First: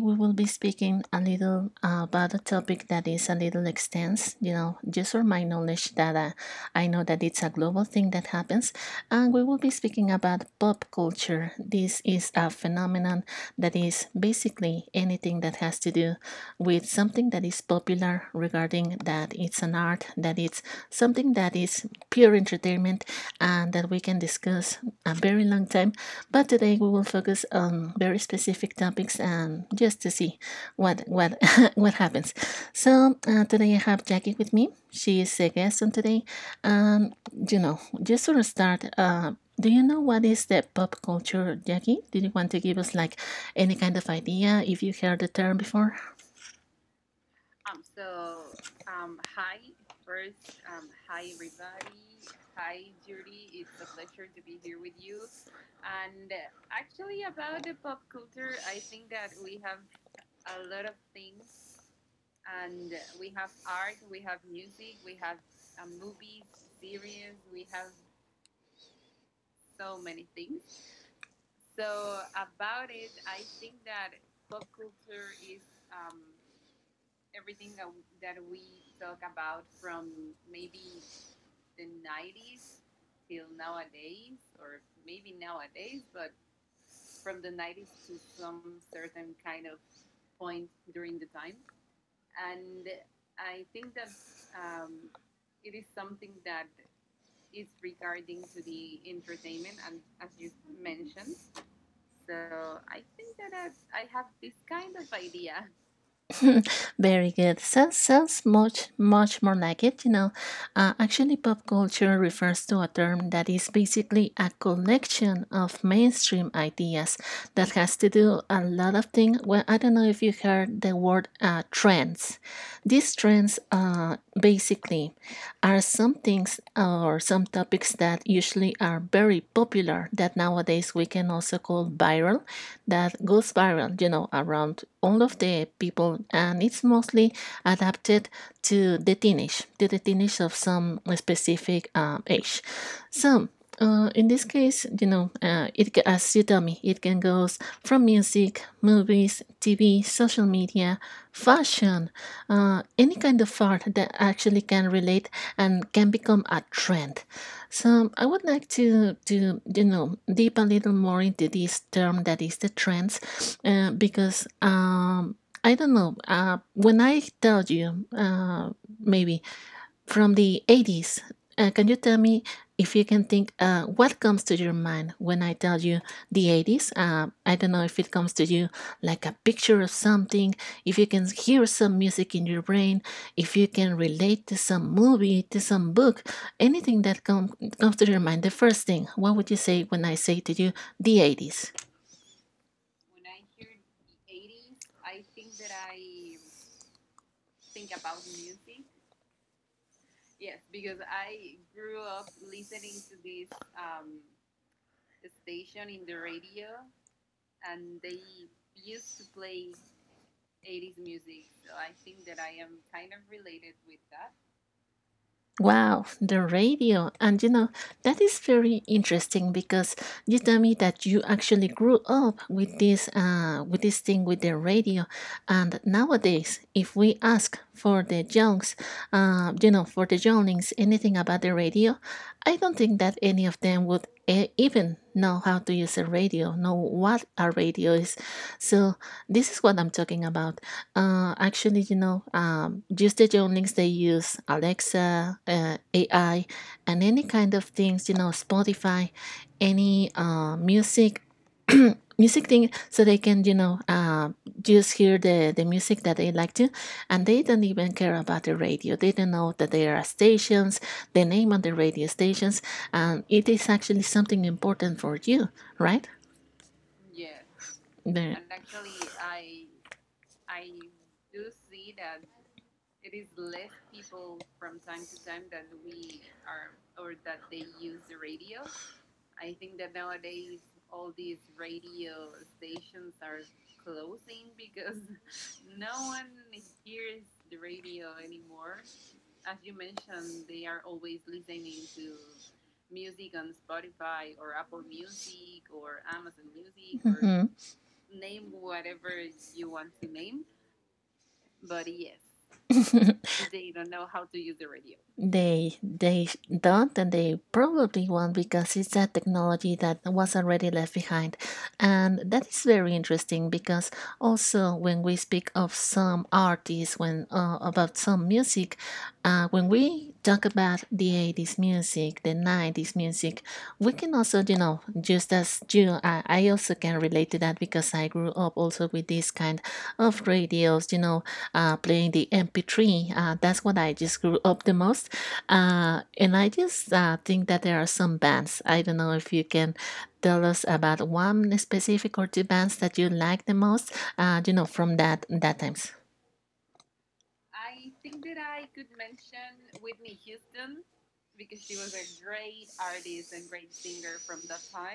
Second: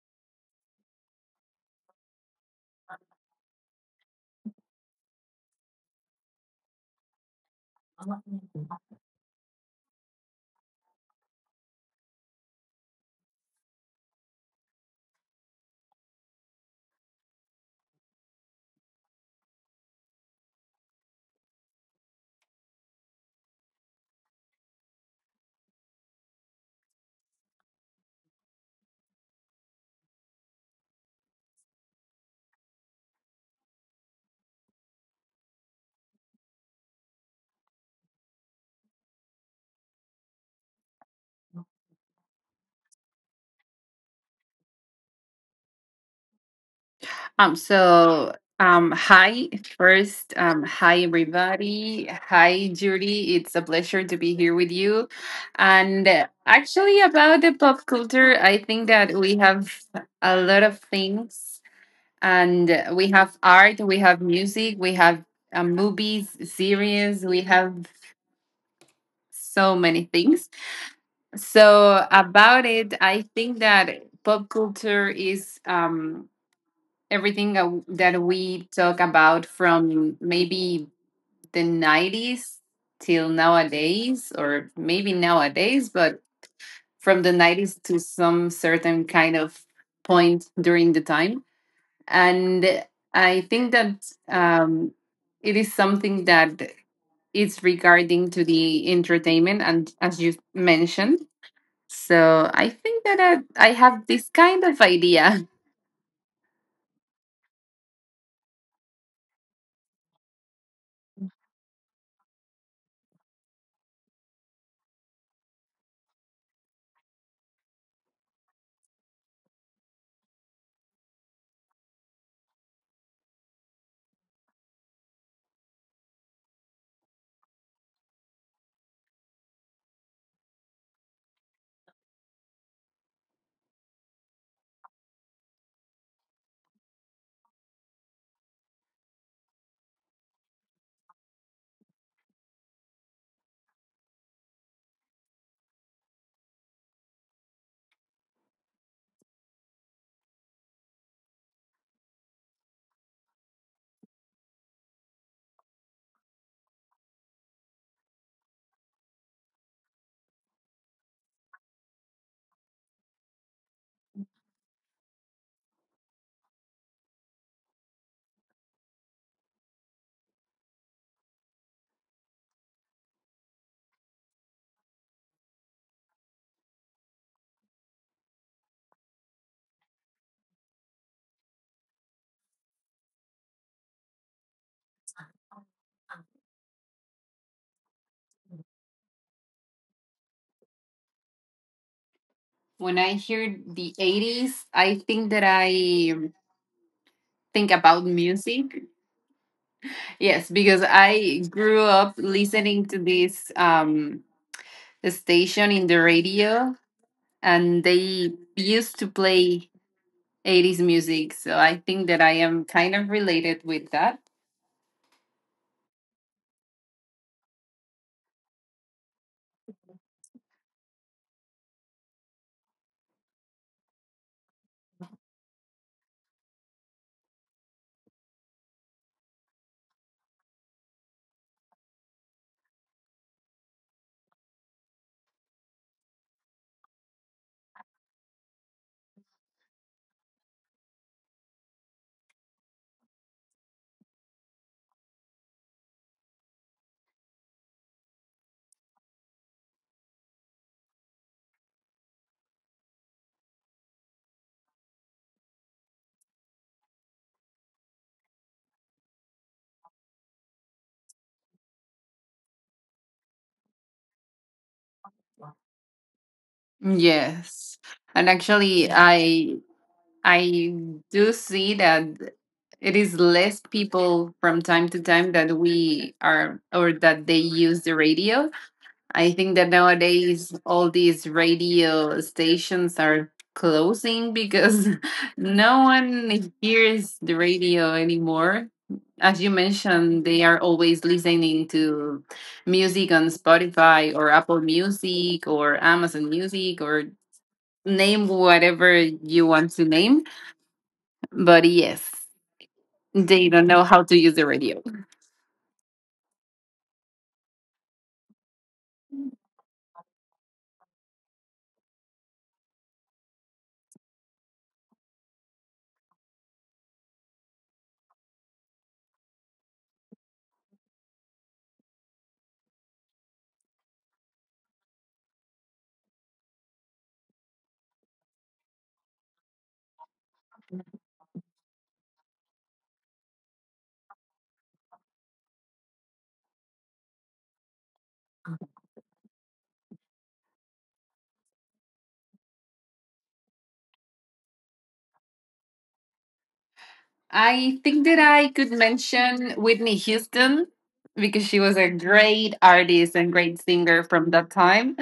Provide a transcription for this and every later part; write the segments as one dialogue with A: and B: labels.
A: we will be speaking a little about a topic that is a little extensive, you know, just for my knowledge that I know that it's a global thing that happens. And we will be speaking about pop culture. This is a phenomenon that is basically anything that has to do with something that is popular regarding that it's an art, that it's something that is pure entertainment and that we can discuss a very long time, but today we will focus on very specific topics and just to see what what happens. So today I have Jackie with me. She is a guest on today. Just sort of start, do you know what is the pop culture, Jackie? Did you want to give us like any kind of idea if you heard the term before?
B: So um, hi hi everybody, hi Judy. It's a pleasure to be here with you. And actually, about the pop culture, I think that we have a lot of things, and we have art, we have music, we have movies, series, we have so many things. So about it, I think that pop culture is everything that we talk about from maybe the 90s till nowadays, or maybe nowadays but from the 90s to some certain kind of point during the time. And I think that um, it is something that is regarding to the entertainment, and as you mentioned, so I think that I have this kind of idea.
A: Very good. Sounds much more like it. You know, actually, pop culture refers to a term that is basically a collection of mainstream ideas that has to do a lot of things. Well, I don't know if you heard the word trends. These trends, basically, are some things or some topics that usually are very popular that nowadays we can also call viral, that goes viral, you know, around all of the people, and it's mostly adapted to the teenage of some specific age. So. In this case, you know, as you tell me, it can goes from music, movies, TV, social media, fashion, any kind of art that actually can relate and can become a trend. So I would like to you know deep a little more into this term that is the trends, because I don't know. When I tell you, maybe from the 80s. Can you tell me if you can think what comes to your mind when I tell you the 80s? I don't know if it comes to you like a picture of something, if you can hear some music in your brain, if you can relate to some movie, to some book, anything comes to your mind. The first thing, what would you say when I say to you the 80s?
B: When I hear the 80s, I think that I think about music. Yes, because I grew up listening to this station in the radio, and they used to play 80s music. So I think that I am kind of related with that.
A: Wow, the radio. And you know, that is very interesting because you tell me that you actually grew up with this thing with the radio. And nowadays, if we ask for the youngs, you know, for the younglings anything about the radio, I don't think that any of them would even know how to use a radio, know what a radio is. So this is what I'm talking about. Actually, you know, just the links they use Alexa, AI, and any kind of things, you know, Spotify, any music, music thing, so they can, you know, just hear the music that they like to, and they don't even care about the radio. They don't know that there are stations, the name of the radio stations, and it is actually something important for you, right?
B: Yes. And
A: The, and.
B: actually I do see that it is less people from time to time that we are, or that they use the radio. I think that nowadays all these radio stations are closing because no one hears the radio anymore. As you mentioned, they are always listening to music on Spotify or Apple Music or Amazon Music, or
A: Mhm.
B: name whatever you want to name. But yes, they don't know how to use the radio.
A: They don't, and they probably won't because it's a technology that was already left behind. And that is very interesting because also when we speak of some artists when about some music, when we talk about the 80s music, the 90s music, we can also, you know, just as you, I also can relate to that because I grew up also with this kind of radios, you know, playing the MP3. That's what I just grew up the most, and I just think that there are some bands. I don't know if you can tell us about one specific or two bands that you like the most. You know, from that times.
B: I think that I could mention Whitney Houston because she was a great artist and great singer from that time.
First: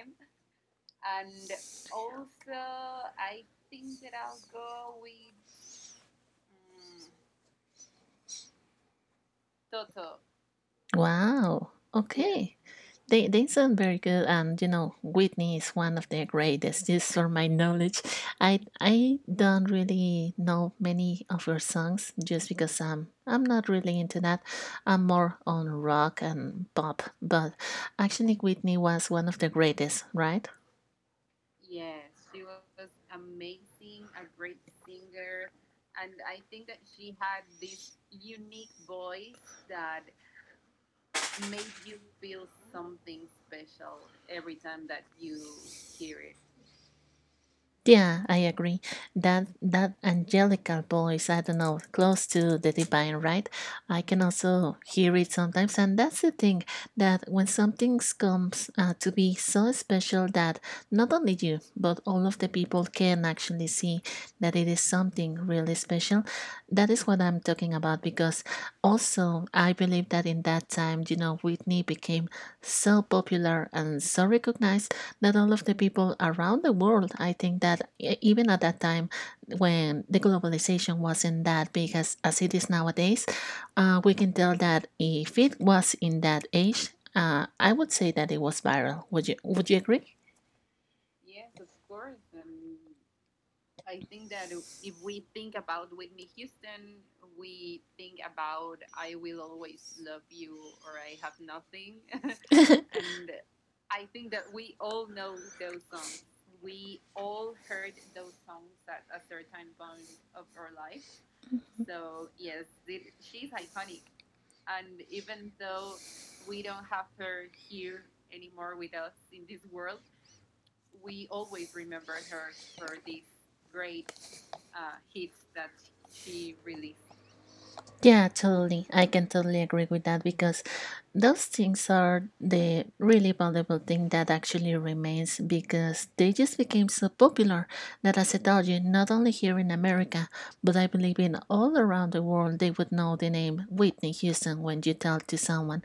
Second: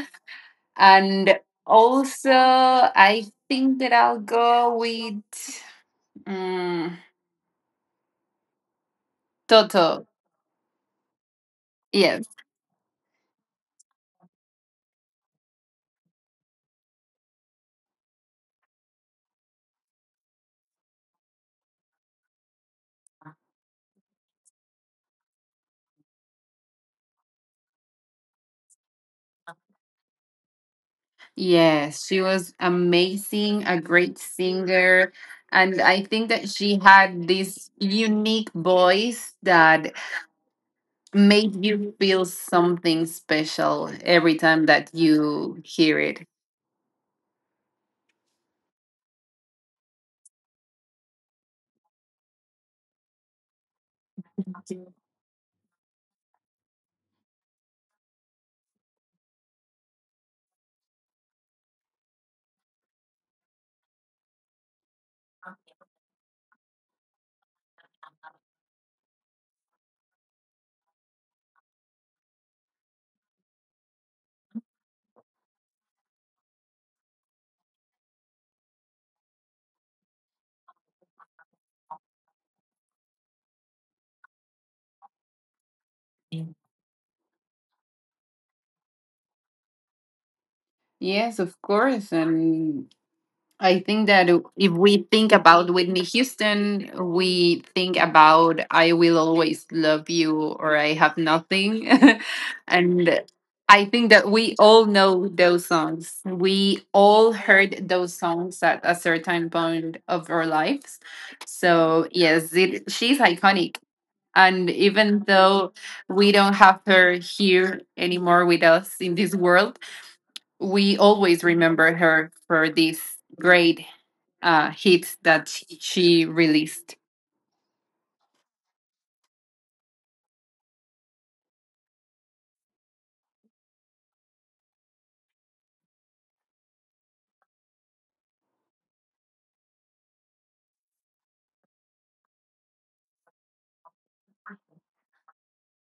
B: And also, I think that I'll go with mm, Toto.
A: Wow.
B: Yes.
A: Okay. They sound very good, and you know Whitney is one of the greatest. Just for my knowledge, I don't really know many of her songs, just because I'm not really into that. I'm more on rock and pop, but actually Whitney was one of the greatest, right?
B: Yes. She was amazing, a great singer. And I think that she had this unique voice that made you feel something special every time that you hear it.
A: Yeah, I agree. That angelical voice, I don't know, close to the divine, right? I can also hear it sometimes, and that's the thing that when something comes to be so special that not only you but all of the people can actually see that it is something really special. That is what I'm talking about because also I believe that in that time, you know, Whitney became so popular and so recognized not all of the people around the world. I think that even at that time when the globalization wasn't that big as it is nowadays, we can tell that if it was in that age, I would say that it was viral. Would you agree?
B: Yes, of course. And I think that if we think about Whitney Houston, we think about I Will Always Love You or I Have Nothing. And I think that we all know those songs. We all heard those songs at a certain point of our lives. So, yes, it, she's iconic. And even though we don't have her here anymore with us in this world, we always remember her for these great hits that she released.
A: Yeah, totally. I can totally agree with that because those things are the really valuable thing that actually remains because they just became so popular that as I told you, not only here in America, but I believe in all around the world, they would know the name Whitney Houston when you tell to someone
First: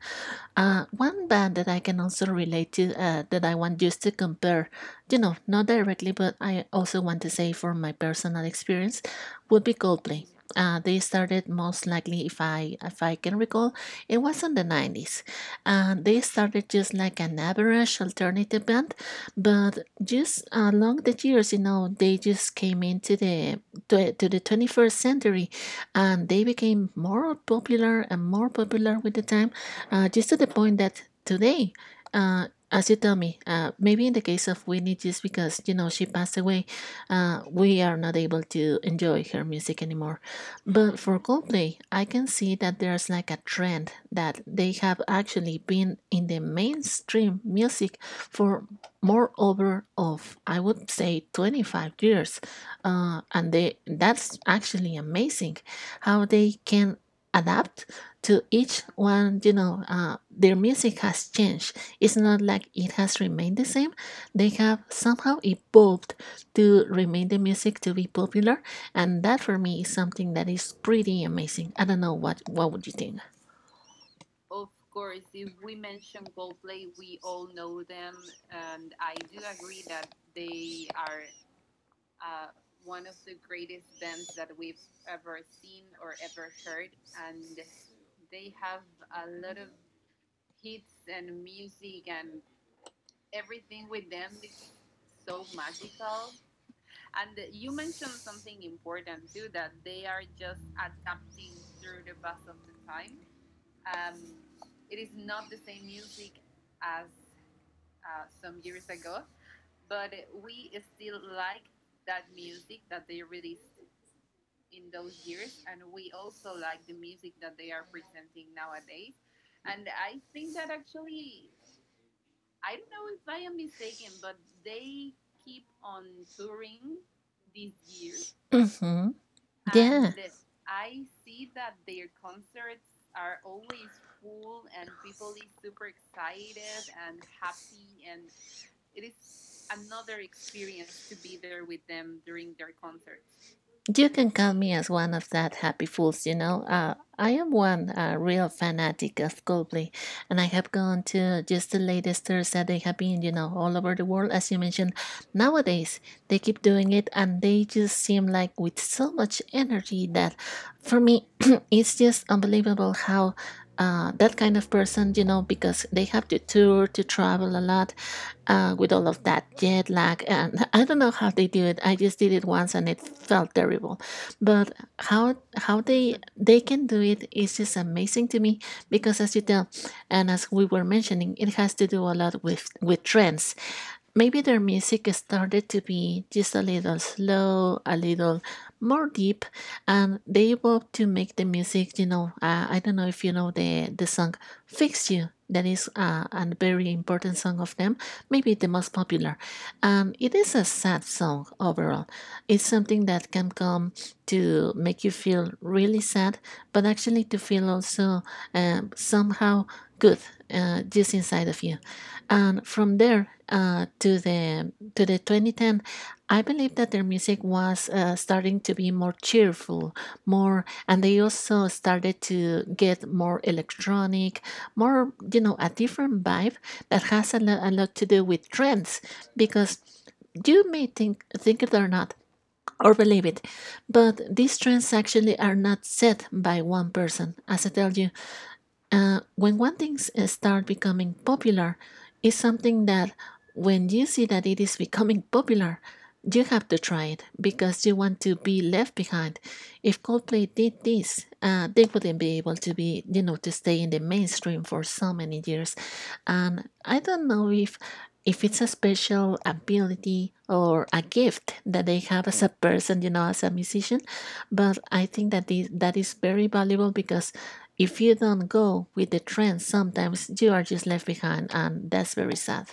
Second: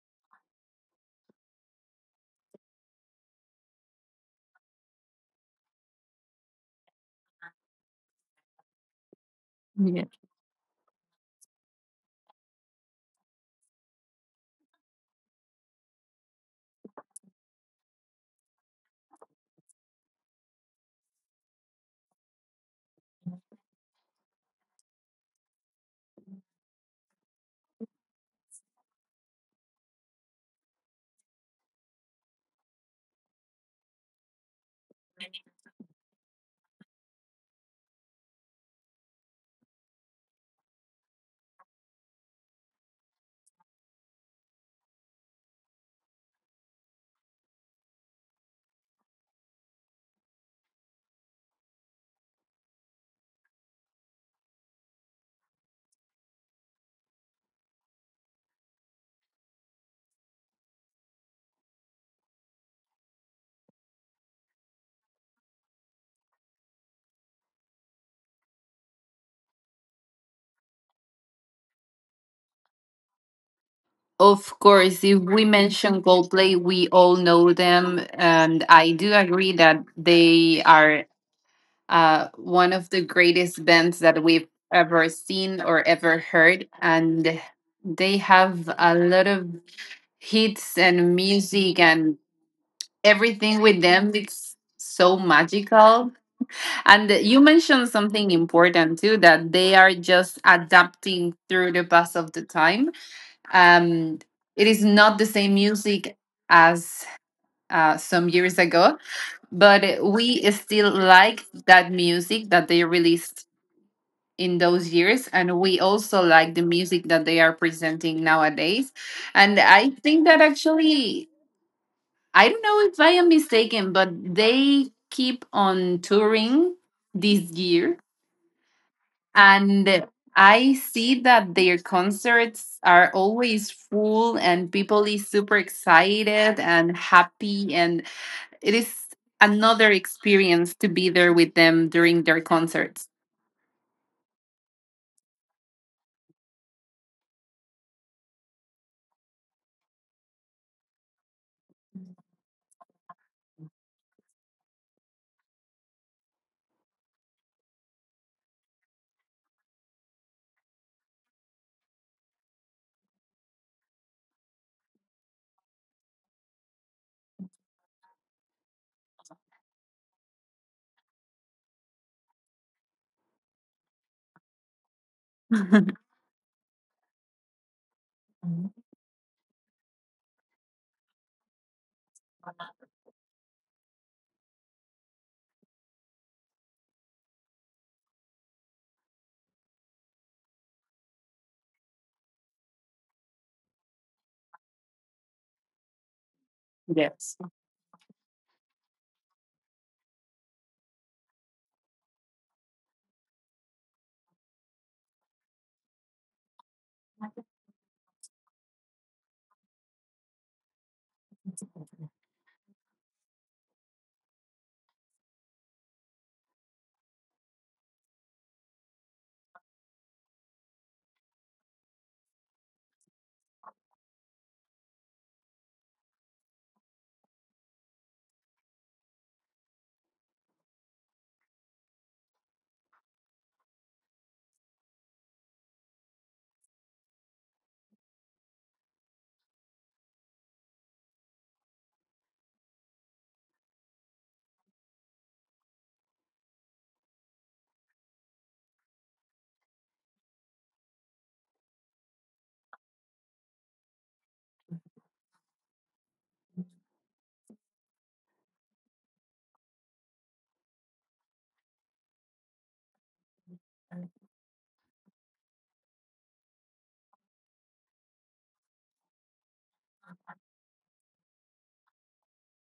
A: one band that I can also relate to that I want just to compare, you know, not directly, but I also want to say from my personal experience, would be
B: Yeah.
A: Coldplay. They started most likely, if I can recall, it was in the 90s. They started just like an average alternative band, but just along the years, you know, they just came into the to the twenty-first century, and they became more popular and more popular with the time, just to the point that today, as you tell me, maybe in the case of Whitney, just because you know she passed away, we are not able to enjoy her music anymore. But for Coldplay, I can see that there's like a trend that they have actually been in the mainstream music for more over of I would say 25 years, and they that's actually amazing how they can adapt to each one, you know, their music has changed. It's not like it has remained the same. They have somehow evolved to remain the music to be popular, and that for me is something that is pretty amazing. I don't know what would you think.
B: Of course, if we mention Coldplay, we all know them, and I do agree that they are one of the greatest bands that we've ever seen or ever heard, and they have a lot of hits and music and everything with them. It's so magical. And you mentioned something important too, that they are just adapting through the pass of the time. Um, it is not the same music as some years ago, but we still like that music that they released in those years, and we also like the music that they are presenting nowadays. And I think that actually, I don't know if I am mistaken, but they keep on touring this year.
A: Hmm. Yeah.
B: And
A: Yeah.
B: I see that their concerts are always full, and people is super excited and happy, and it is another experience to be there with them during their concerts.
A: You can count me as one of that happy fools, you know. I am one real fanatic of Coldplay, and I have gone to just the latest tours that they have been, you know, all over the world, as you mentioned. Nowadays, they keep doing it, and they just seem like with so much energy that for me, it's just unbelievable how. That kind of person, you know, because they have to tour, to travel a lot, with all of that jet lag. And I don't know how they do it. I just did it once and it felt terrible. But how they can do it is just amazing to me because as you tell, and as we were mentioning, it has to do a lot with trends. Maybe their music started to be just a little slow, a little more deep, and they evolved to make the music. You know, I don't know if you know the song "Fix You." That is a very important song of them, maybe the most popular. It is a sad song overall. It's something that can come to make you feel really sad, but actually to feel also somehow good, just inside of you. And from there to the 2010, I believe that their music was starting to be more cheerful, more, and they also started to get more electronic, more, you know, a different vibe that has a lot to do with trends because you may think it or not or believe it, but these trends actually are not set by one person. As I tell you, when one thing start becoming popular, it's something that when you see that it is becoming popular, you have to try it because you want to be left behind. If Coldplay did this, they wouldn't be able to be, you know, to stay in the mainstream for so many years. And I don't know if it's a special ability or a gift that they have as a person, you know, as a musician, but I think that that is very valuable because if you don't go with the trend, sometimes you are just left behind, and that's very sad.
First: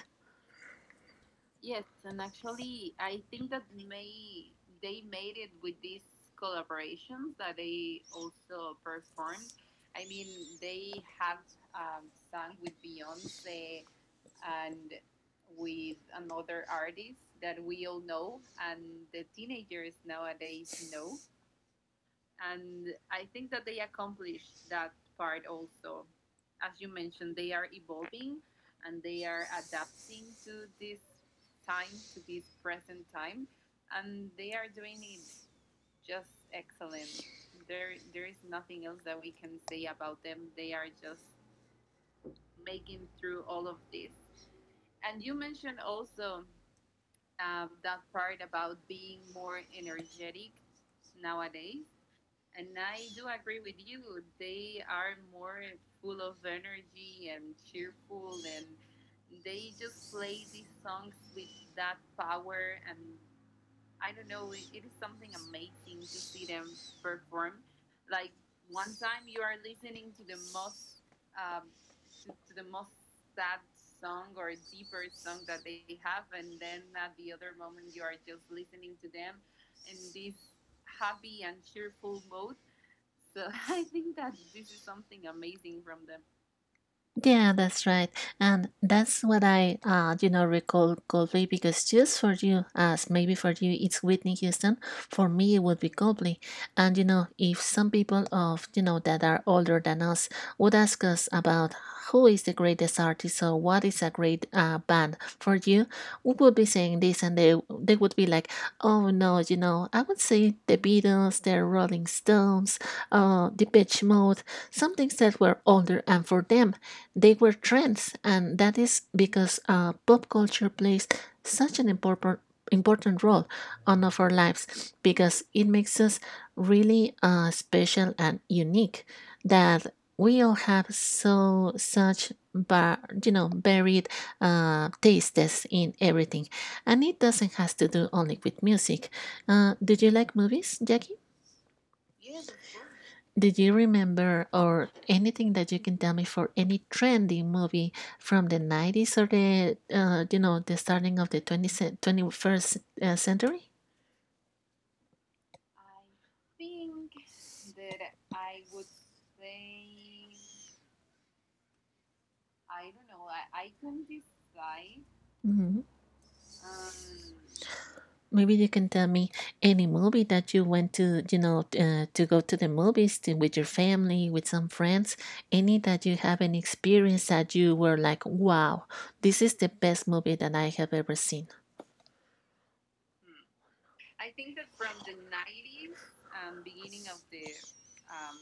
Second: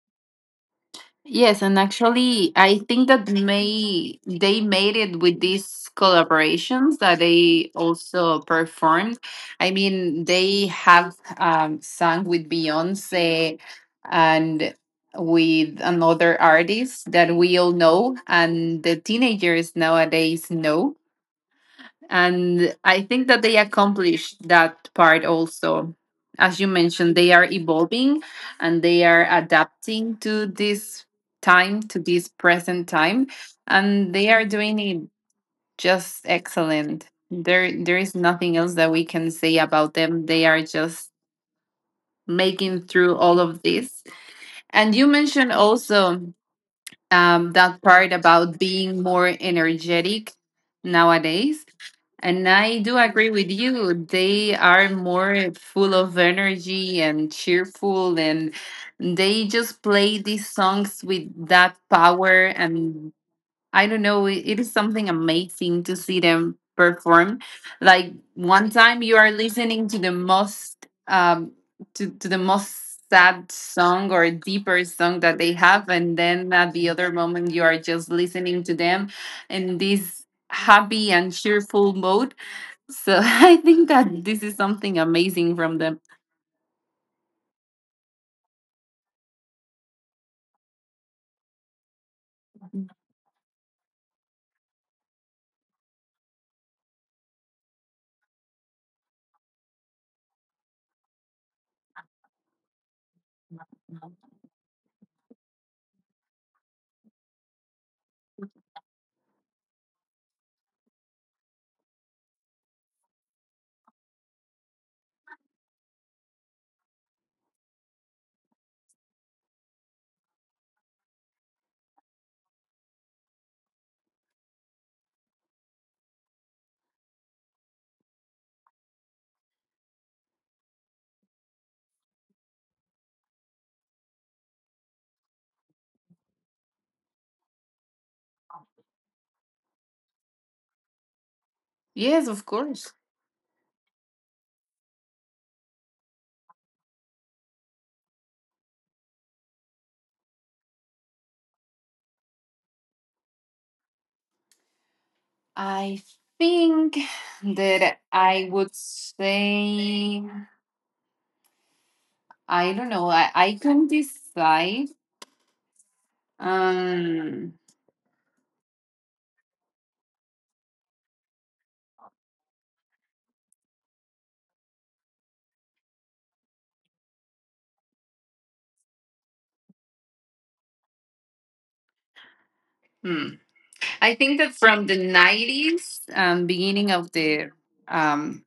B: Yes, and actually, I think that may they made it with these collaborations that they also performed. I mean, they have sung with Beyonce, and with another artist that we all know, and the teenagers nowadays know. And I think that they accomplished that part also. As you mentioned, they are evolving and they are adapting to this time, to this present time, and they are doing it just excellent. There is nothing else that we can say about them. They are just making through all of this. And you mentioned also that part about being more energetic nowadays. And I do agree with you. They are more full of energy and cheerful, and they just play these songs with that power, and I don't know. It is something amazing to see them perform. Like one time, you are listening to the most sad song or deeper song that they have, and then at the other moment, you are just listening to them in this happy and cheerful mode. So I think that this is something amazing from them.
A: Yeah, that's right. And that's what I recall Coldplay because just for you, as maybe for you it's Whitney Houston, for me it would be Coldplay. And, you know, if some people of, you know, that are older than us would ask us about who is the greatest artist or what is a great band for you, we would be saying this and they would be like, oh no, you know, I would say the Beatles, the Rolling Stones, the Depeche Mode, some things that were older. And for them, they were trends, and that is because pop culture plays such an important role on of our lives because it makes us really special and unique that we all have so such bar, you know varied tastes in everything and it doesn't has to do only with music do you like movies jackie
B: Yes, of course.
A: did you remember or anything that you can tell me for any trendy movie from the 90s or the you know the starting of the 20th, 21st century?
B: I think that I would say, I don't know, I can decide.
A: Mhm.
B: Um,
A: Maybe you can tell me any movie that you went to, you know, to go to the movies to, with your family, with some friends, any that you have an experience that you were like, wow, this is the best movie that I have ever seen.
B: hmm. I think that from the 90s, beginning of the um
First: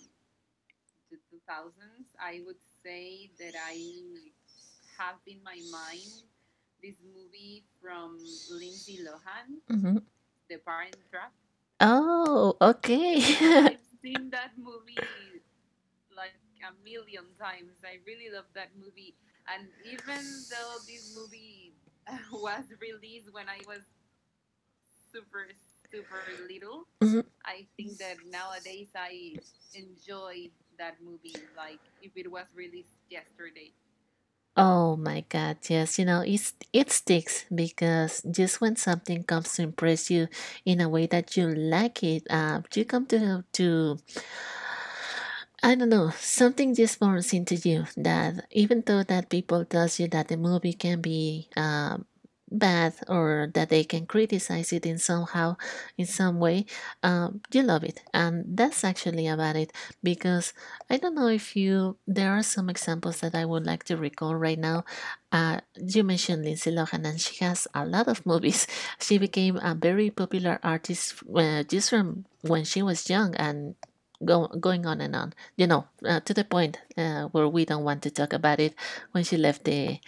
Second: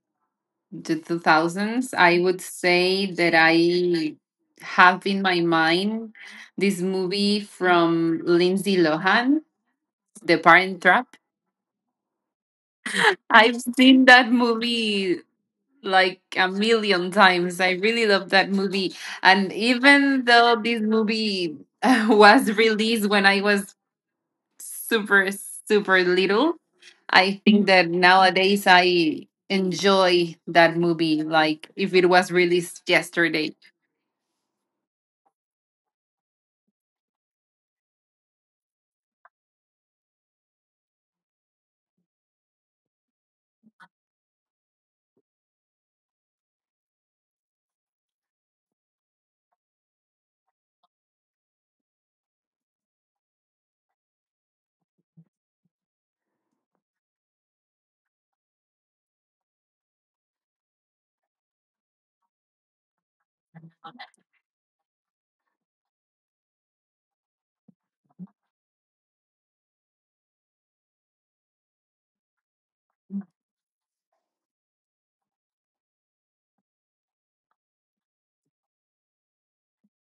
B: the two thousands, I would say that I have in my mind this movie from Lindsay Lohan,
A: Mhm.
B: The Parent Trap.
A: Oh, okay.
B: I've seen that
A: I
B: movie like a million times. I really love that movie. And even though this movie was released when I was super, super little. I think that nowadays I enjoy that movie like if it was released yesterday.
A: Oh my god, yes, you know, it's, it sticks because just when something comes to impress you in a way that you like it, you come to I don't know. Something just burns into you that even though that people tells you that the movie can be bad or that they can criticize it in somehow, in some way, you love it, and that's actually about it. Because I don't know if you. There are some examples that I would like to recall right now. You mentioned Lindsay Lohan, and she has a lot of movies. She became a very popular artist just from when she was young, and. Go, going on and on you know, to the point where we don't want to talk about it when she left the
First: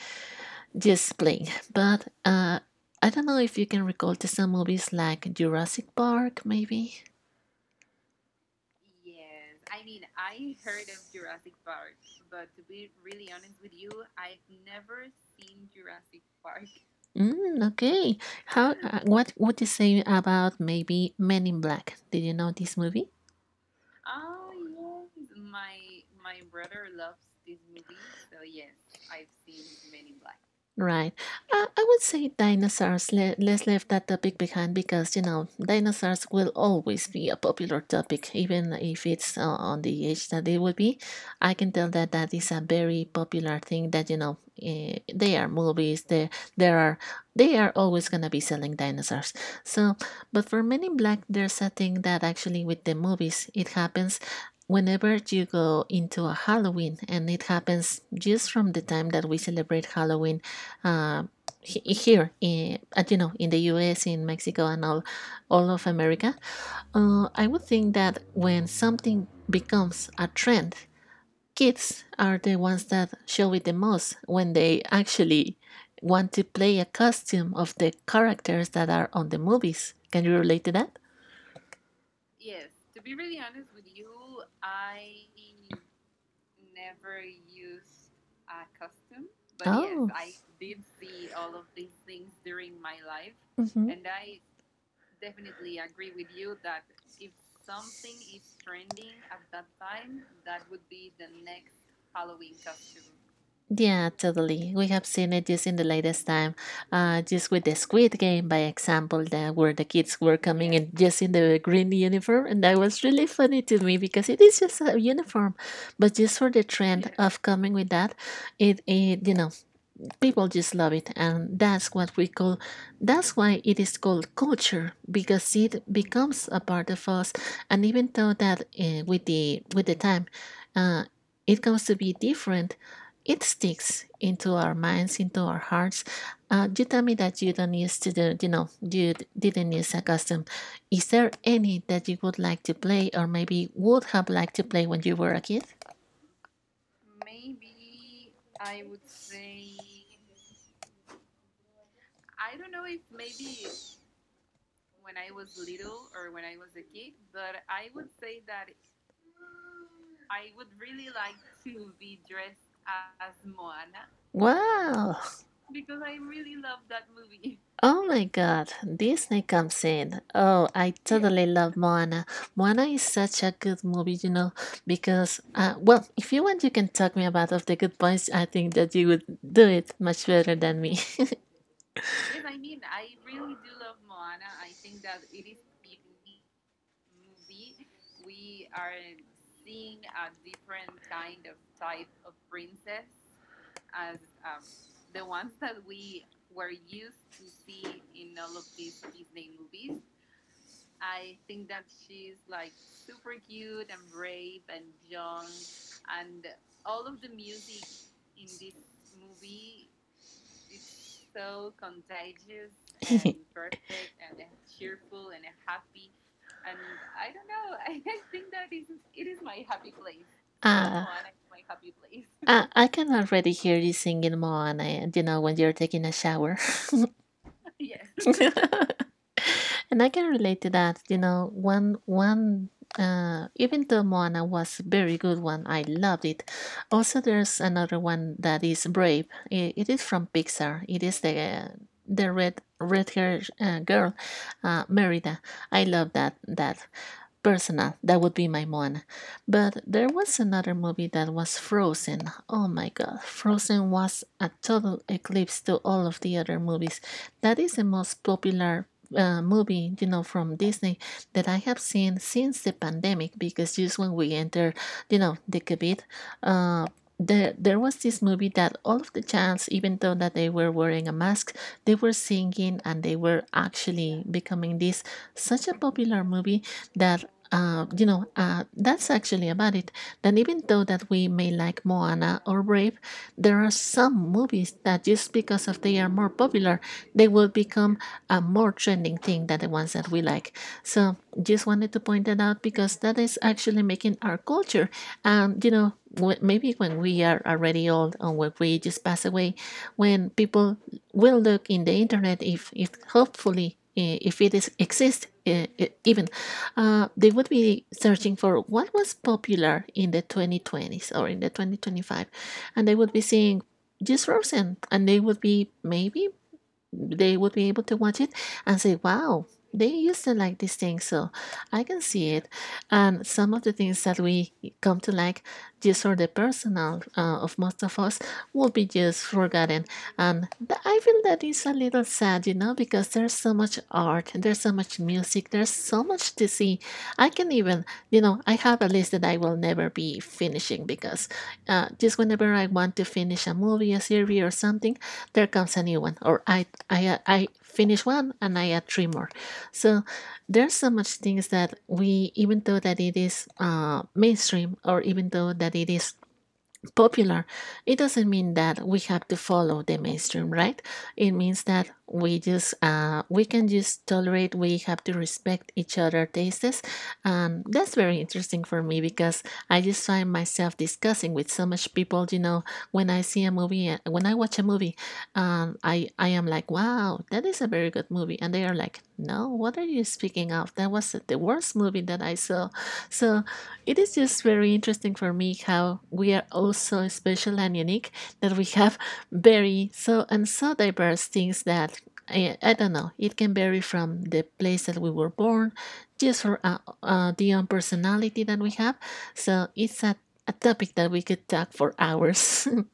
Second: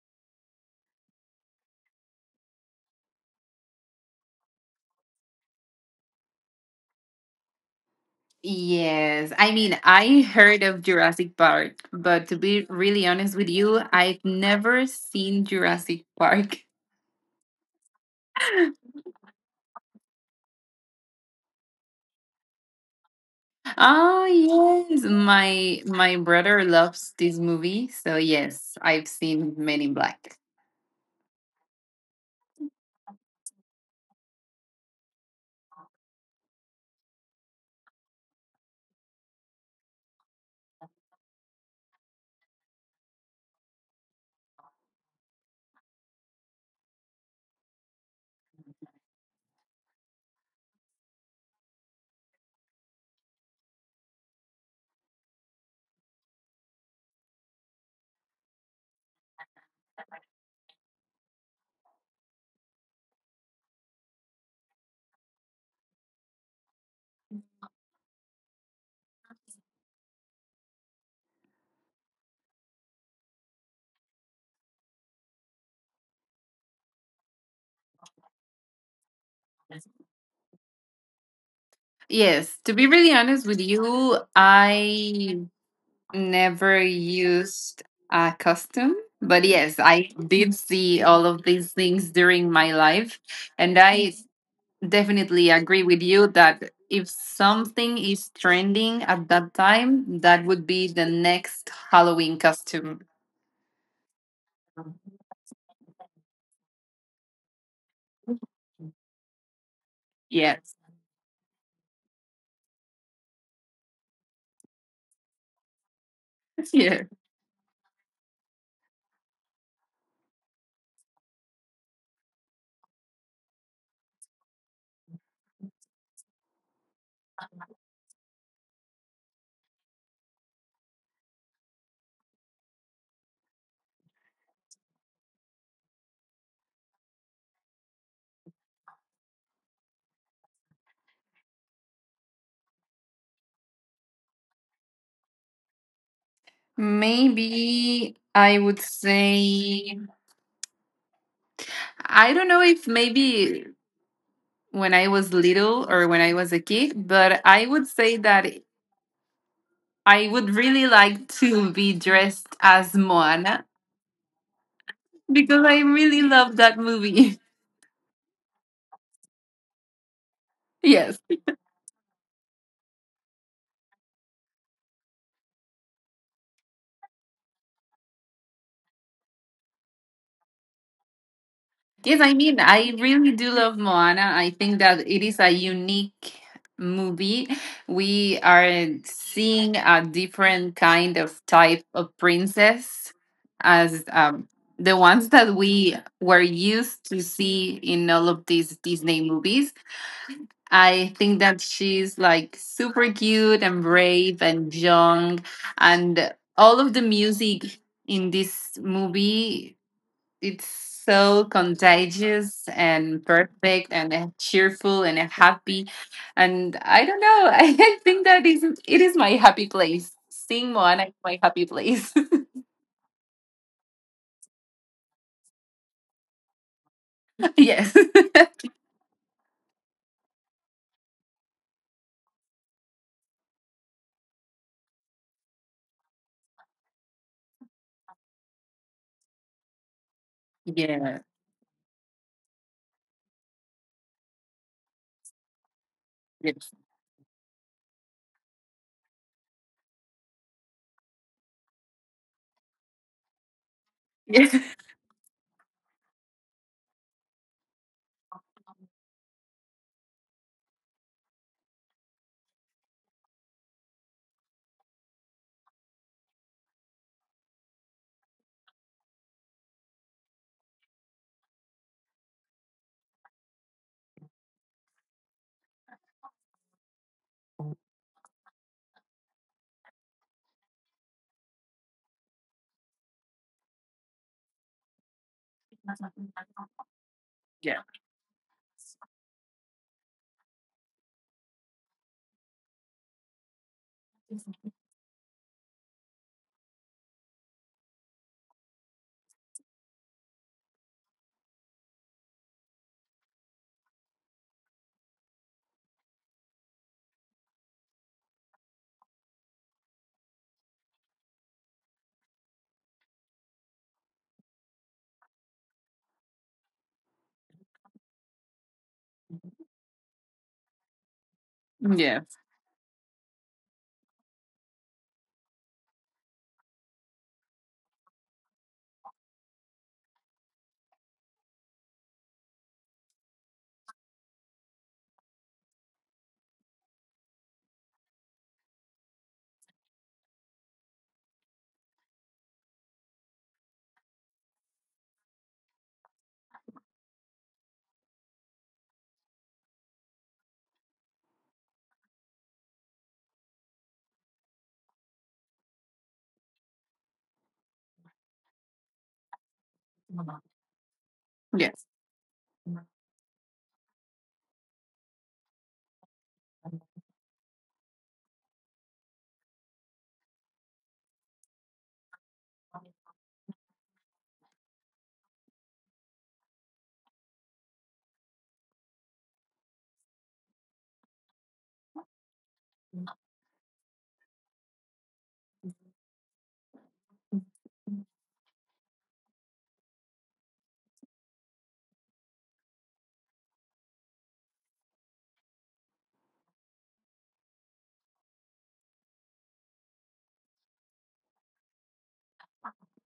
A: just playing. But I don't know if you can recall to some movies like Jurassic Park, maybe.
B: Yes, I mean, I heard of Jurassic Park, but to be really honest with you, I've never seen Jurassic Park.
A: Mm, okay. How? What would you say about maybe Men in Black? Did you know this movie?
B: Oh yes, my brother loves this movie, so yes, I've seen Men in Black.
A: Right. I would say dinosaurs. Let's leave that topic behind because, you know, dinosaurs will always be a popular topic, even if it's on the age that they will be. I can tell that that is a very popular thing that, you know, they are movies. There are, they are always going to be selling dinosaurs. So, but for Men in Black, there's a thing that actually with the movies, it happens whenever you go into a Halloween, and it happens just from the time that we celebrate Halloween uh, here in, as you know in the US, in Mexico, and all of America. I would think that when something becomes a trend, kids are the ones that show it the most when they actually want to play a costume of the characters that are on the movies. Can you relate to that?
B: Yes, to be really honest with you, I never used a costume, but yes, I
A: Oh.
B: did see all of these things during my life, and
A: Hmm.
B: I definitely agree with you that if something is trending at that time, that would be the next Halloween costume.
A: Yeah, totally. We have seen it just in the latest time, just with the Squid Game, by example, that where the kids were
B: Yes,
A: coming in just in the green uniform, and that was really funny to me because it is just a uniform, but just for the
B: yes.
A: trend of coming with that, it you know people just love it and that's what we call that's why it is called culture because it becomes a part of us and even though that with the time uh, it comes to be different it sticks into our minds into our hearts you tell me that you don't use to do you know you didn't use a custom is there any that you would like to play or maybe would have liked to play when you were a kid
B: Maybe I would say, I don't know, if maybe when I was little or when I was a kid, but I would say that I would really like to be dressed as Moana,
A: wow
B: because I really love that movie.
A: Oh my god, Disney comes in. Oh, I Yeah,
B: Yes.
A: totally love Moana. Moana is such a good movie, you know, because well, if you want you can talk me about of the good points. I think that you would do it much better than me.
B: Yes, I mean, I really do love Moana. I think that it is a unique movie. We are seeing a different kind of type of princess as the ones that we were used to see in all of these Disney movies. I think that she's like super cute and brave and young, and all of the music in this movie, it's so contagious and perfect and cheerful and happy, and I don't know. I think that is it is my happy place, seeing Moana is
A: Ah,
B: my happy place.
A: I can already hear you singing Moana, and, you know, when you're taking a shower.
B: Yes.
A: And I can relate to that. You know, one one even the Moana was a very good one. I loved it. Also, there's another one that is Brave. It is from Pixar. It
B: Yeah,
A: is the red hair girl, Merida. I love that
B: yes,
A: that. Persona, that would be my one, but there was another movie that was Frozen. Oh my god, Frozen was a
B: yes,
A: total eclipse to all of the other movies. That is the most popular movie, you know, from Disney that I have seen since the pandemic because just when we entered, you know, the COVID, uh, there was this movie that all of the chants, even though that they were wearing a mask, they were singing and they were actually becoming this such a popular movie that that's actually about it. That even though that we may like Moana or Brave, there are some movies that just because of they are more popular, they will
B: yeah,
A: become a more trending thing than the ones that we like. So just wanted to point that out because that is actually making our culture. And you know, maybe when we are already old or when we just pass away, when people will look in the internet if hopefully if it is exists even they would be searching for what was popular in the 2020s or in the 2025 and they would be seeing just frozen and they would be maybe they would be able to watch it and say, wow, they used to like this thing, so I can
B: yeah,
A: see it. And some of the things that we come to like, just for the personal of most of us, will be just forgotten. And I feel that is a little sad, you know, because there's so much art, there's so much music, there's so much to see. I can even, you know, I have a list that I will never be finishing because just whenever I want to finish a movie, a series, or something, there comes a new one, or I finish one and I add three more. So there's so much things that we even though that it is mainstream or even though that it is popular, it doesn't mean that we have to follow the mainstream, right? It means
B: yes.
A: that we just we can just tolerate. We have to respect each other' tastes, and that's very interesting for me because I just find myself discussing with so much people. You know, when I see a movie, when I watch a movie, I am like, wow, that is a very good movie, and they are like, no, what are you speaking of? That was the worst movie that I saw. So it is just very interesting for me how we are all so special and unique that we have very so and so diverse things that I don't know. It can vary from the place that we were born, just for the own personality that we have. So it's a topic that we could talk for hours.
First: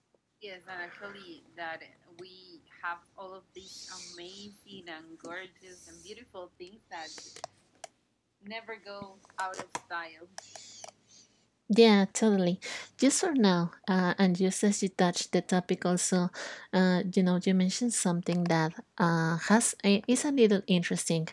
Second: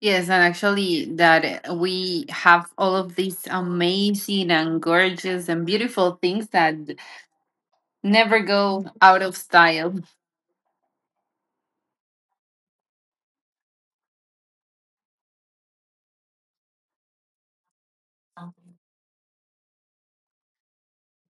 B: Yes, and actually, that we have all of these amazing and gorgeous and beautiful things that never go out of style.
A: Yeah, totally. Just for now, and just as you touched the topic, also, you know, you mentioned something that is a little interesting.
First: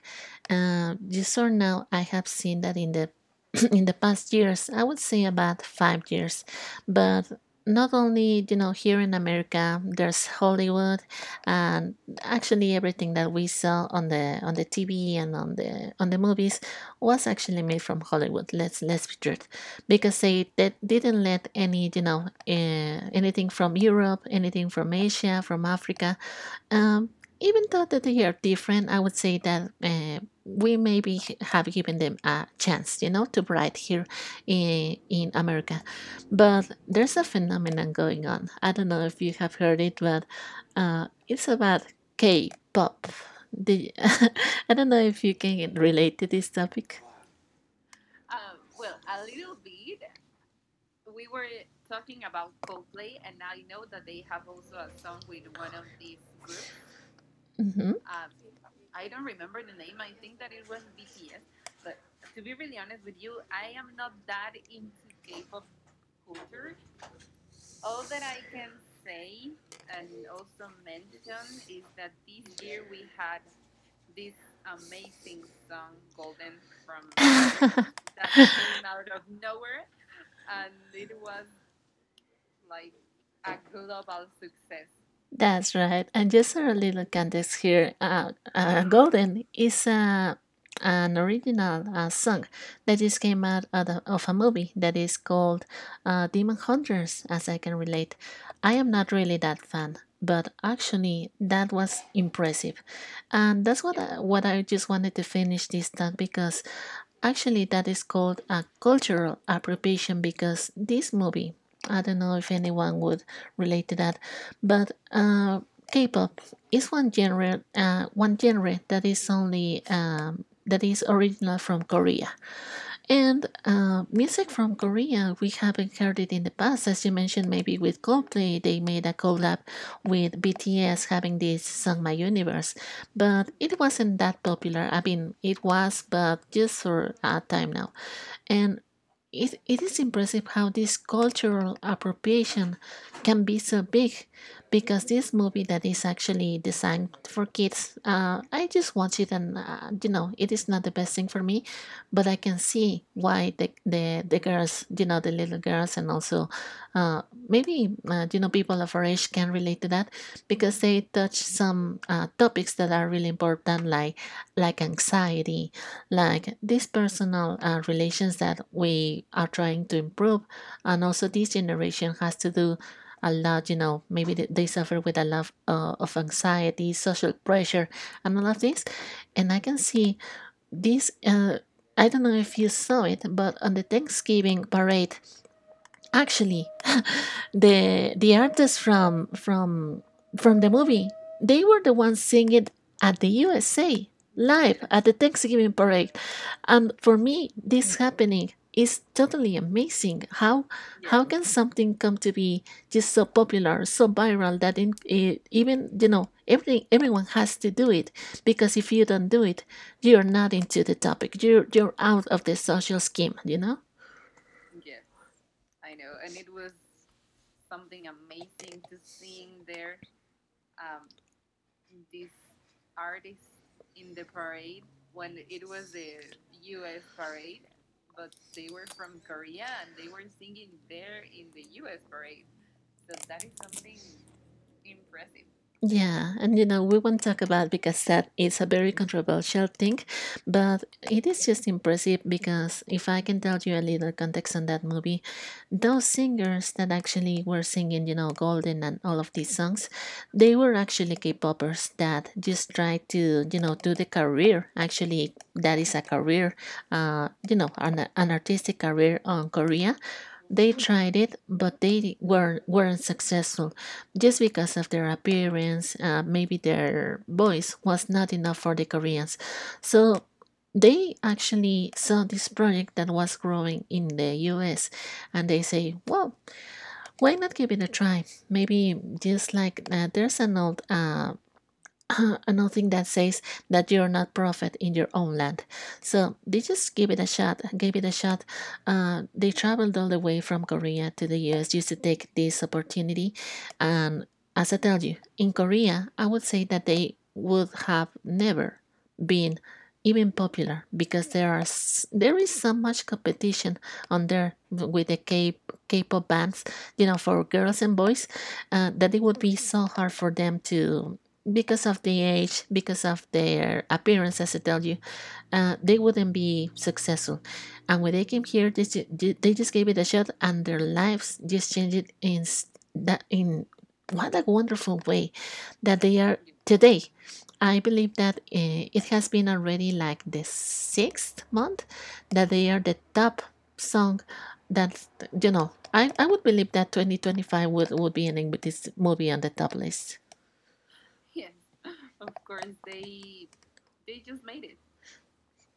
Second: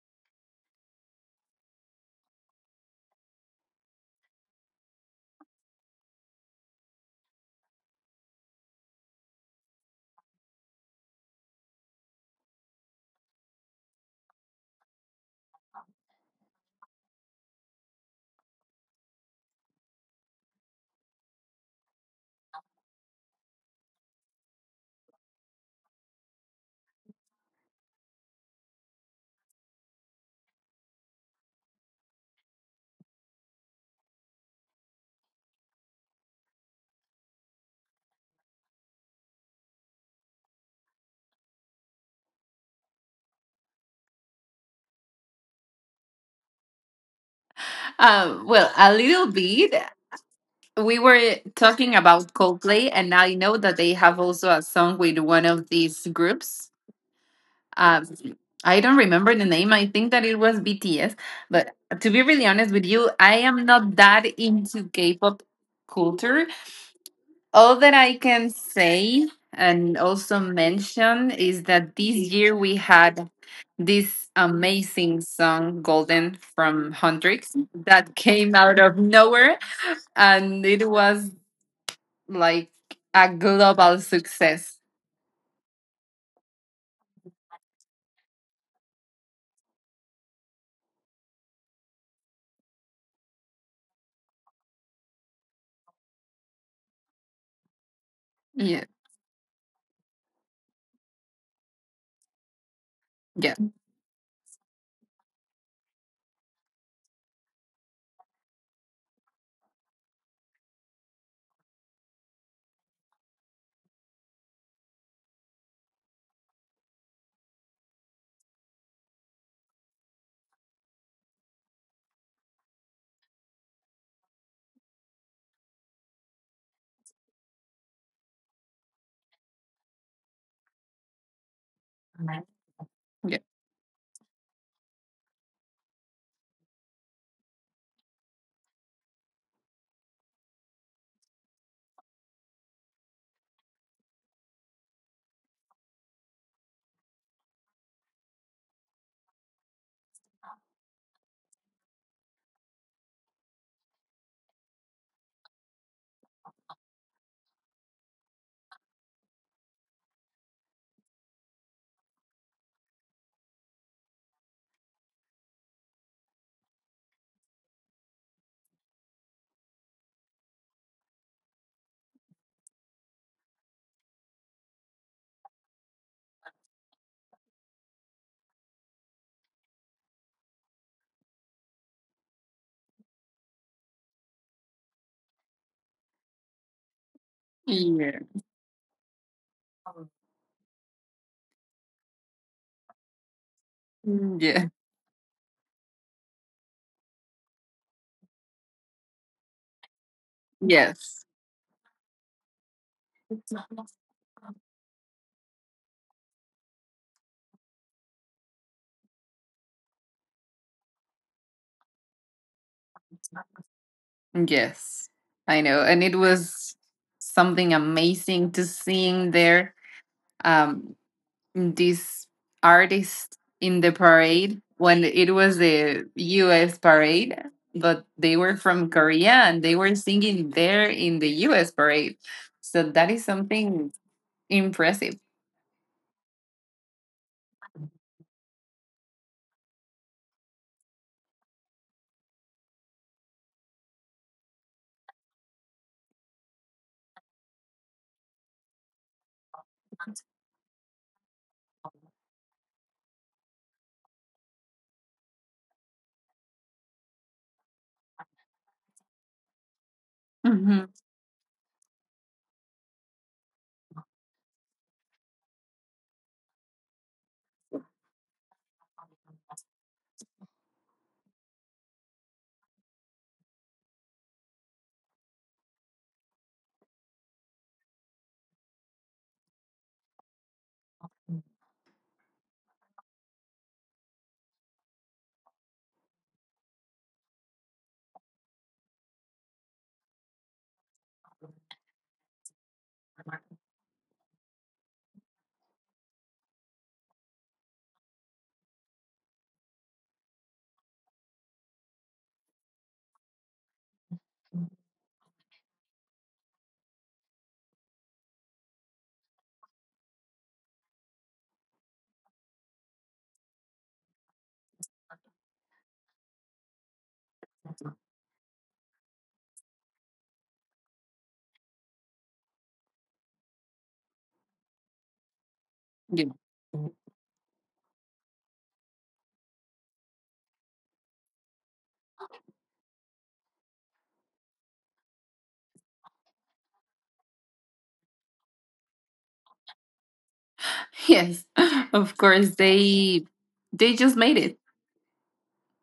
A: Just for now, I have seen that in the in the past years, I would say about 5 years, but not only you know here in America, there's Hollywood, and actually everything that we saw on the TV and on the movies was actually made from Hollywood. Let's be true because they didn't let any you know anything from Europe, anything from Asia, from Africa. Um, Even though that they are different, I would say that we maybe have given them a chance, you know, to bright here in America. But there's a phenomenon going on. I don't know if you have heard it, but it's about K-pop. The, I don't know if you can relate to this topic.
B: Well, a little bit. We were talking about Coldplay, and I know that they have also a song with one of these groups.
A: Mhm.
B: Um, I don't remember the name. I think that it was BTS. But to be really honest with you, I am not that into K-pop culture. All that I can say and also mention is that this year we had this amazing song Golden from Huntrix
A: that
B: that came out of nowhere, and it was like a global success.
A: That's right. And just a little context here. Golden is an original song that just came out of, of a movie that is called Demon Hunters, as I can relate. I
B: Yeah,
A: am not really that fan, but actually that was impressive.
B: yeah,
A: And that's what what I just wanted to finish this talk because actually, that is called a cultural appropriation because this movie, I don't know if anyone would relate to that, but K-pop is one genre that is only that is original from Korea. And music from Korea, we haven't heard it in the past, as you mentioned, maybe with Coldplay, they made a collab with BTS having this song "My Universe,"
B: yeah,
A: but it wasn't that popular. I mean, it was, but just for a time now. And it is impressive how this cultural appropriation can be so big because this movie that is actually designed for kids, I just watch it, and it is not the best thing for me, but I can see why the girls, the little girls, and also uh, maybe people of our age can relate to that because they touch some topics that are really important, like anxiety, like these personal relations that we are trying to improve. And also this generation has to do a lot, maybe they suffer with a lot of anxiety, social pressure, and all of this. And I can see this I don't know if you saw it, but on the Thanksgiving parade actually, the
B: yeah,
A: the artists from the movie, they were the ones singing at the USA
B: yeah,
A: live at the Thanksgiving parade. And for me, this happening is totally amazing.
B: yes,
A: How can something come to be just so popular, so viral that even everyone has to do it? Because if you don't do it, you're not into the topic. You're out of the social scheme, you know.
B: yes. I know, and it was something amazing to seeing there. Um, this artist in the parade, when it was the U.S. parade, but they were from Korea and they were singing there in the U.S. parade. So that is something impressive.
A: Yeah, and you know, we won't talk about because that is a very controversial thing, but it is just impressive because if I can tell you a little context on that movie, those singers that actually were singing, you know, Golden and all of these songs, they were actually K-popers that just try to, you know, do the career. Actually, that is a career, you know, an artistic career on Korea. They
B: Hmm,
A: tried it, but they were weren't successful, just because of their appearance. Maybe their voice was not enough for the Koreans, so they actually saw this project that was growing in the U.S., and they say, "Well, why not give it a try? Maybe just like there's an old." Another thing that says that you're not prophet in your own land. So they just give it a shot, gave it a shot. They traveled all the way from Korea to the U.S. just to take this opportunity. And as I tell you, in Korea, I would say that they would have never been even popular because there is so much competition on there with the K K-pop bands, you know, for girls and boys, that it would be so hard for them to, because of the age, because of their appearance, as I tell you, they wouldn't be successful. And when they came here, they just gave it a shot, and their lives just changed in s- that in what a wonderful way that they
B: yeah.
A: are today. I believe that it has been already like the sixth month that they are the top song. That you know, I would believe that 2025 would be ending with this movie on the top list.
B: Yes. Of course they just made it.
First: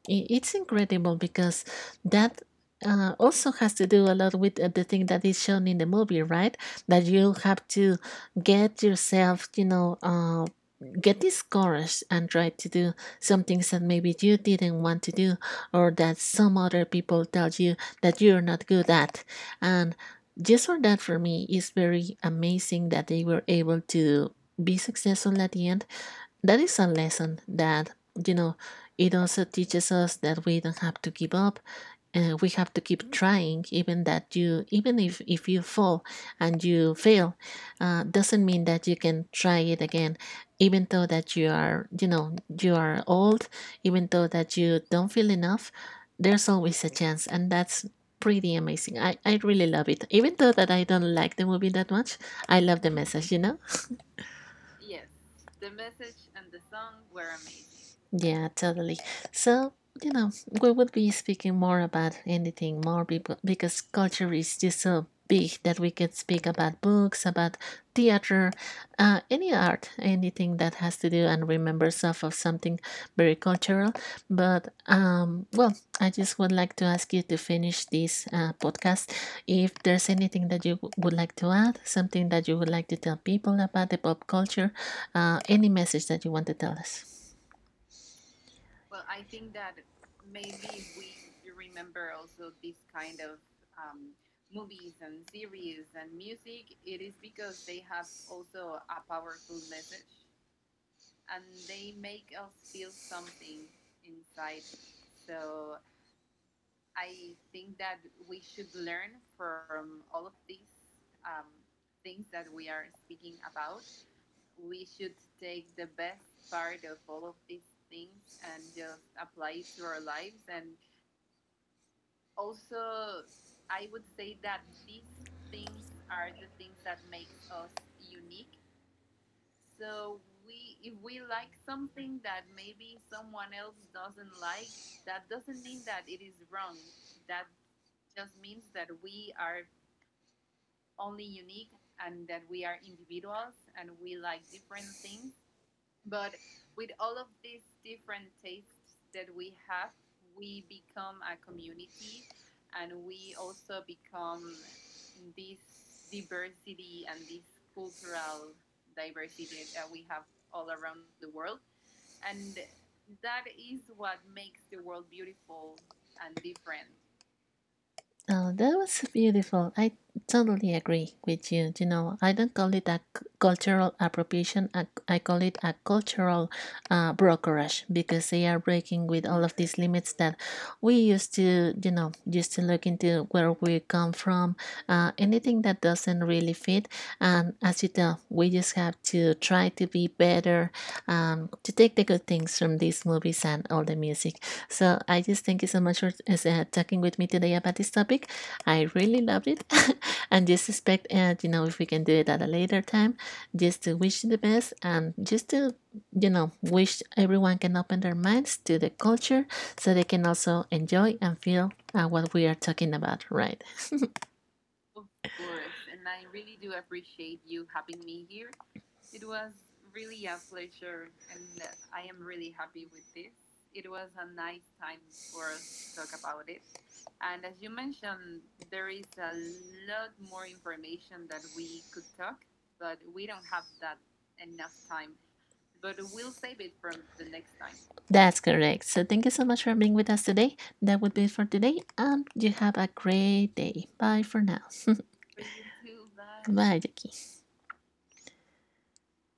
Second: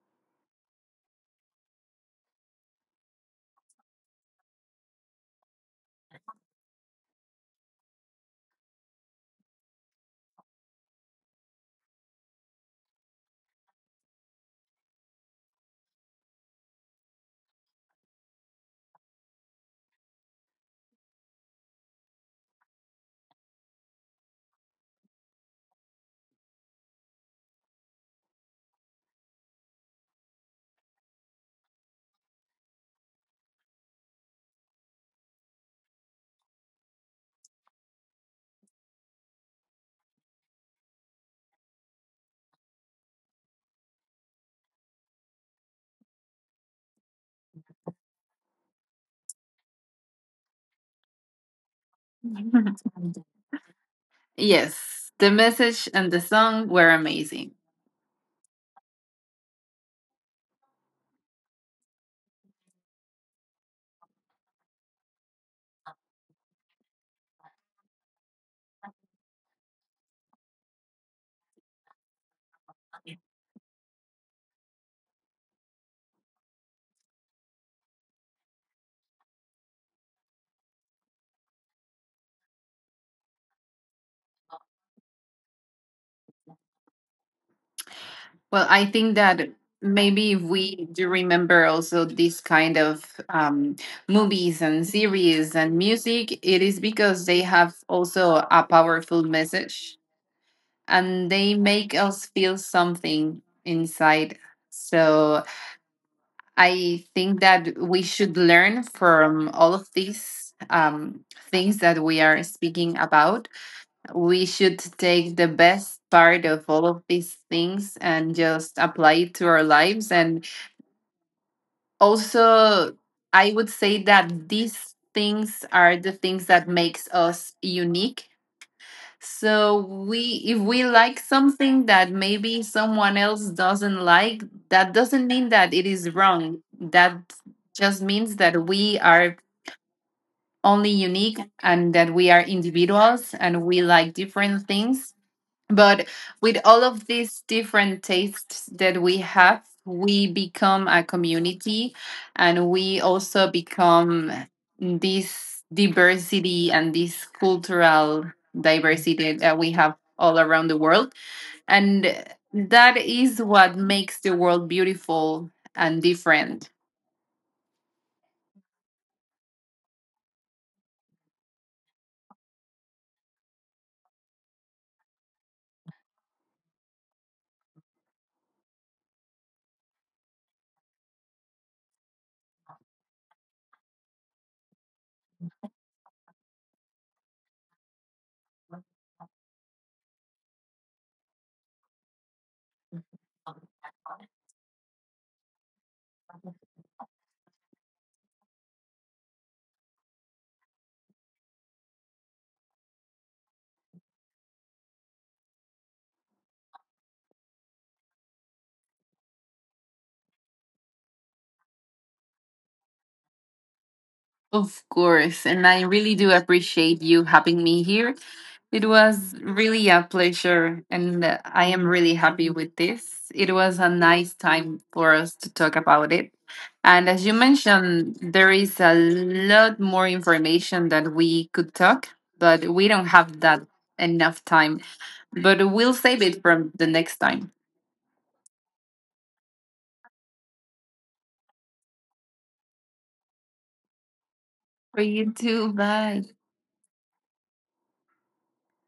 A: It's incredible because that also has to do a lot with the thing that is shown in the movie, right? That you have to get yourself, you know, get discouraged and try to do some things that maybe you didn't want to do, or that some other people tell you that you're not good at. And just for that, for me, is very amazing that they were able to be successful at the end. That is a lesson that, you know, it also teaches us that we don't have to give up, and we have to keep trying. Even that you even if you fall and you fail, doesn't mean that you can try it again, even though that you are, you know, you are old, even though that you don't feel enough, there's always a chance. And that's pretty amazing. I really love it, even though that I don't like the movie that much, I love the message, you know.
B: Yes, the message and the song were amazing.
A: Yeah, totally. So, you know, we would be speaking more about anything more people because culture is just so big that we can speak about books, about theater, any art, anything that has to do and remembers of something very cultural. But, well, I just would like to ask you to finish this podcast. If there's anything that you would like to add, something that you would like to tell people about the pop culture, any message that you want to tell us.
B: Well, I think that maybe if we do remember also this kind of um, movies and series and music, it is because they have also a powerful message, and they make us feel something inside. So I think that we should learn from all of these things that we are speaking about. We should take the best part of all of these things and just apply it to our lives. And also, I would say that these things are the things that makes us unique, so we if we like something that maybe someone else doesn't like, that doesn't mean that it is wrong. That just means that we are only unique, and that we are individuals and we like different things, but with all of these different tastes that we have, we become a community, and we also become this diversity and this cultural diversity that we have all around the world. And that is what makes the world beautiful and different.
A: Oh, that was beautiful. I totally agree with you. You know, I don't call it a cultural appropriation. I call it a cultural brokerage because they are breaking with all of these limits that we used to look into where we come from. Anything that doesn't really fit, and as you tell, we just have to try to be better, to take the good things from these movies and all the music. So I just thank you so much for talking with me today about this topic. I really loved it, and just expect, you know, if we can do it at a later time, just to wish you the best, and just to, you know, wish everyone can open their minds to the culture so they can also enjoy and feel what we are talking about, right?
B: Of course. And I really do appreciate you having me here. It was really a pleasure, and I am really happy with this. It was a nice time for us to talk about it. And as you mentioned, there is a lot more information that we could talk, but we don't have that enough time. But we'll save it from the next time.
A: That's correct. So thank you so much for being with us today. That would be it for today, and you have a great day. Bye for now.
B: For you too. Bye.
A: Bye, Jackie.